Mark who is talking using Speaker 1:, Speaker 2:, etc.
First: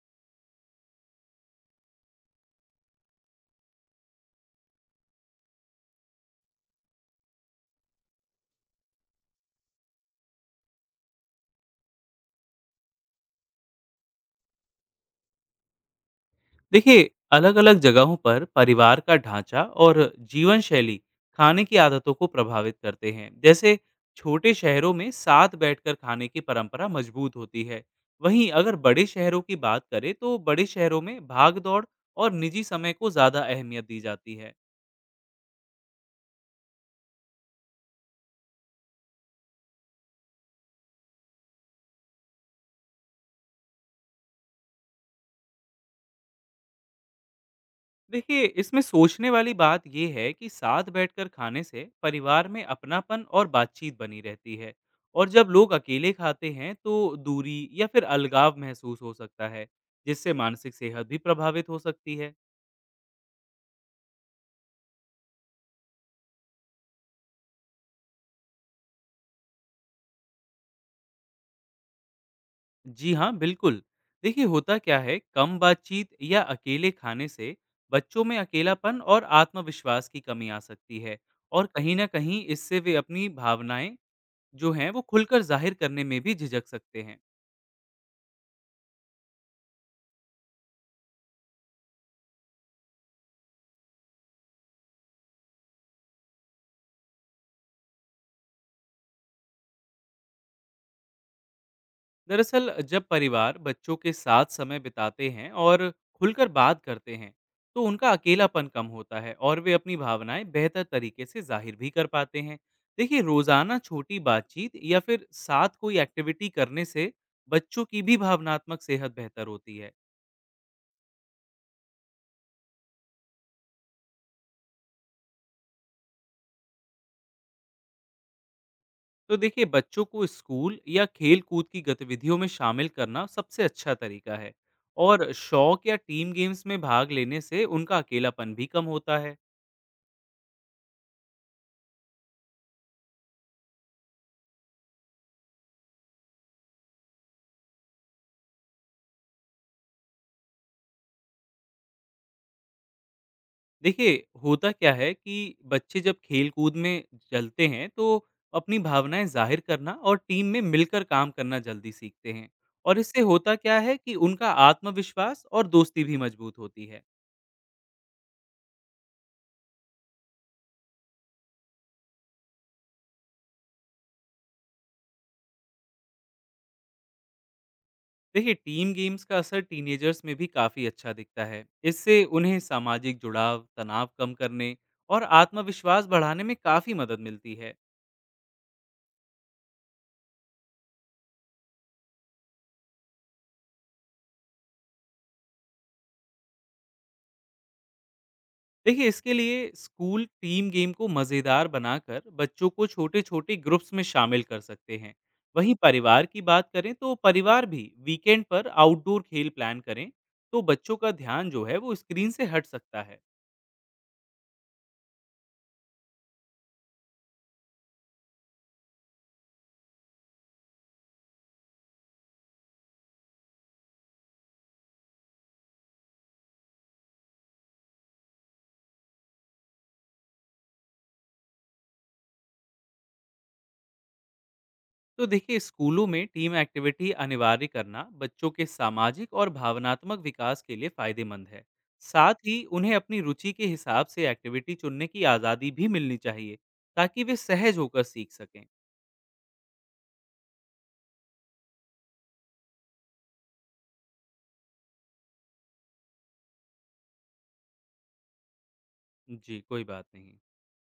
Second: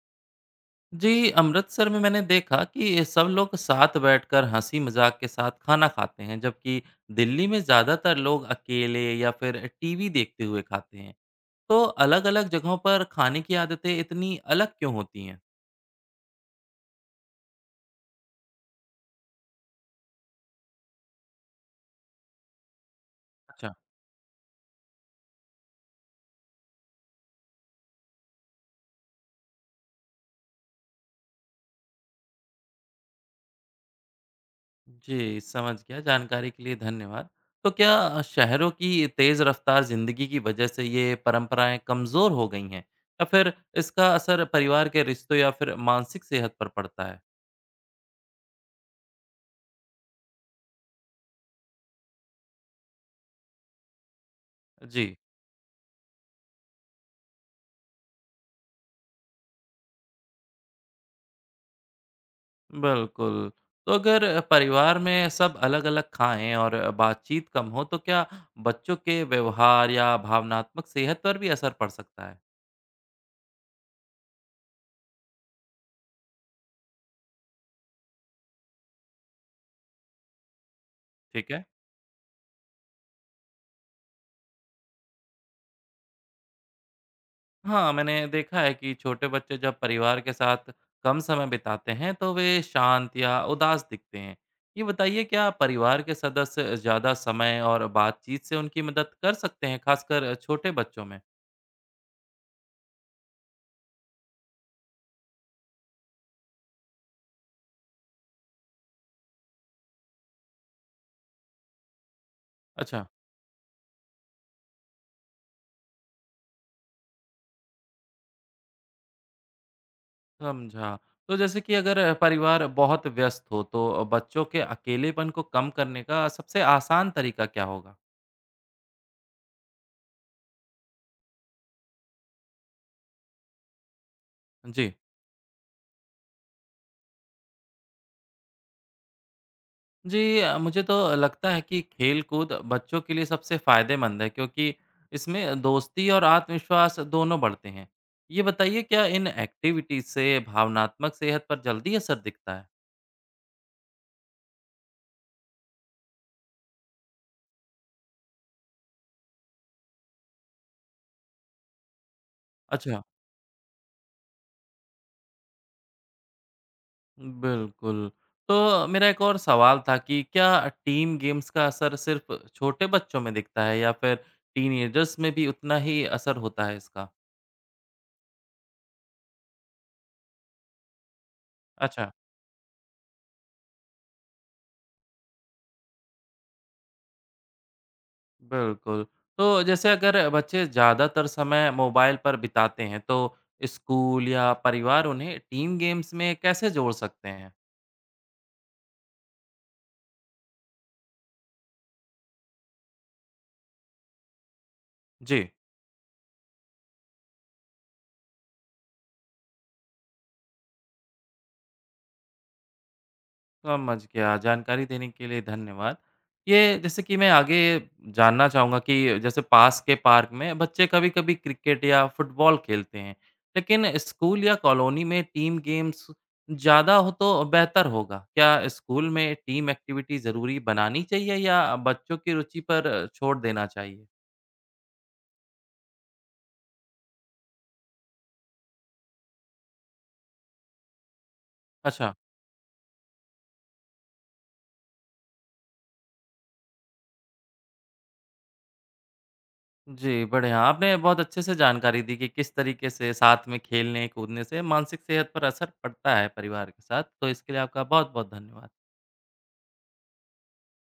Speaker 1: जी, अमृतसर में मैंने देखा कि सब लोग साथ बैठकर हँसी मज़ाक के साथ खाना खाते हैं, जबकि दिल्ली में ज़्यादातर लोग अकेले या फिर टीवी देखते हुए खाते हैं। तो अलग-अलग जगहों पर खाने की आदतें इतनी अलग क्यों होती हैं?
Speaker 2: देखिए अलग अलग जगहों पर परिवार का ढांचा और जीवन शैली खाने की आदतों को प्रभावित करते हैं।
Speaker 1: अच्छा
Speaker 2: जैसे छोटे शहरों में साथ बैठकर खाने की परंपरा मजबूत होती है। वहीं अगर बड़े शहरों की बात करें तो बड़े शहरों में भाग दौड़ और निजी समय को ज़्यादा अहमियत दी जाती है।
Speaker 1: जी, समझ गया। जानकारी के लिए धन्यवाद। तो क्या शहरों की तेज़ रफ्तार ज़िंदगी की वजह से ये परंपराएं कमज़ोर हो गई हैं या फिर इसका असर परिवार के रिश्तों या फिर मानसिक सेहत पर पड़ता है?
Speaker 2: देखिए इसमें सोचने वाली बात यह है कि साथ बैठकर खाने से परिवार में अपनापन और बातचीत बनी रहती है।
Speaker 1: जी।
Speaker 2: और जब लोग अकेले खाते हैं तो दूरी या फिर अलगाव महसूस हो सकता है, जिससे मानसिक सेहत भी प्रभावित हो सकती है।
Speaker 1: बिल्कुल। तो अगर परिवार में सब अलग-अलग खाएँ और बातचीत कम हो, तो क्या बच्चों के व्यवहार या भावनात्मक सेहत पर भी असर पड़ सकता है?
Speaker 2: जी हाँ बिल्कुल। देखिए होता क्या है, कम बातचीत या अकेले खाने से बच्चों में अकेलापन और आत्मविश्वास की कमी आ सकती है।
Speaker 1: ठीक है।
Speaker 2: और कहीं ना कहीं इससे वे अपनी भावनाएं जो हैं वो खुलकर जाहिर करने में भी झिझक सकते हैं।
Speaker 1: हाँ, मैंने देखा है कि छोटे बच्चे जब परिवार के साथ कम समय बिताते हैं, तो वे शांत या उदास दिखते हैं। ये बताइए क्या परिवार के सदस्य ज़्यादा समय और बातचीत से उनकी मदद कर सकते हैं, खासकर छोटे बच्चों में?
Speaker 2: दरअसल जब परिवार बच्चों के साथ समय बिताते हैं और खुलकर बात करते हैं तो उनका अकेलापन कम होता है और वे अपनी भावनाएं बेहतर तरीके से जाहिर भी कर पाते हैं।
Speaker 1: अच्छा।
Speaker 2: देखिए रोजाना छोटी बातचीत या फिर साथ कोई एक्टिविटी करने से बच्चों की भी भावनात्मक सेहत बेहतर होती है।
Speaker 1: समझा। तो जैसे कि अगर परिवार बहुत व्यस्त हो तो बच्चों के अकेलेपन को कम करने का सबसे आसान तरीका क्या होगा?
Speaker 2: तो देखिए बच्चों को स्कूल या खेल कूद की गतिविधियों में शामिल करना सबसे अच्छा तरीका है।
Speaker 1: जी।
Speaker 2: और शौक या टीम गेम्स में भाग लेने से उनका अकेलापन भी कम होता है।
Speaker 1: जी, मुझे तो लगता है कि खेल-कूद बच्चों के लिए सबसे फ़ायदेमंद है क्योंकि इसमें दोस्ती और आत्मविश्वास दोनों बढ़ते हैं। ये बताइए क्या इन एक्टिविटीज़ से भावनात्मक सेहत पर जल्दी असर दिखता है?
Speaker 2: देखिए होता क्या है कि बच्चे जब खेलकूद में चलते हैं तो अपनी भावनाएं जाहिर करना और टीम में मिलकर काम करना जल्दी सीखते हैं। और
Speaker 1: अच्छा।
Speaker 2: इससे होता क्या है कि उनका आत्मविश्वास और दोस्ती भी मजबूत होती है।
Speaker 1: बिल्कुल। तो मेरा एक और सवाल था कि क्या टीम गेम्स का असर सिर्फ़ छोटे बच्चों में दिखता है या फिर टीनएजर्स में भी उतना ही असर होता है इसका?
Speaker 2: देखिए टीम गेम्स का असर टीनेजर्स में भी काफ़ी अच्छा दिखता है।
Speaker 1: अच्छा।
Speaker 2: इससे उन्हें सामाजिक जुड़ाव, तनाव कम करने और आत्मविश्वास बढ़ाने में काफ़ी मदद मिलती है।
Speaker 1: बिल्कुल। तो जैसे अगर बच्चे ज़्यादातर समय मोबाइल पर बिताते हैं, तो स्कूल या परिवार उन्हें टीम गेम्स में कैसे जोड़ सकते हैं?
Speaker 2: देखिए इसके लिए स्कूल टीम गेम को मज़ेदार बनाकर बच्चों को छोटे छोटे ग्रुप्स में शामिल कर सकते हैं।
Speaker 1: जी।
Speaker 2: वहीं परिवार की बात करें तो परिवार भी वीकेंड पर आउटडोर खेल प्लान करें तो बच्चों का ध्यान जो है वो स्क्रीन से हट सकता है।
Speaker 1: समझ गया, जानकारी देने के लिए धन्यवाद। ये जैसे कि मैं आगे जानना चाहूँगा कि जैसे पास के पार्क में बच्चे कभी-कभी क्रिकेट या फुटबॉल खेलते हैं, लेकिन स्कूल या कॉलोनी में टीम गेम्स ज़्यादा हो तो बेहतर होगा। क्या स्कूल में टीम एक्टिविटी ज़रूरी बनानी चाहिए या बच्चों की रुचि पर छोड़ देना चाहिए?
Speaker 2: तो देखिए स्कूलों में टीम एक्टिविटी अनिवार्य करना बच्चों के सामाजिक और भावनात्मक विकास के लिए फायदेमंद है।
Speaker 1: अच्छा।
Speaker 2: साथ ही उन्हें अपनी रुचि के हिसाब से एक्टिविटी चुनने की आज़ादी भी मिलनी चाहिए ताकि वे सहज होकर सीख सकें।
Speaker 1: जी, बढ़िया। आपने बहुत अच्छे से जानकारी दी कि किस तरीके से साथ में खेलने-कूदने से मानसिक सेहत पर असर पड़ता है परिवार के साथ। तो इसके लिए आपका बहुत-बहुत धन्यवाद।
Speaker 2: जी कोई बात नहीं।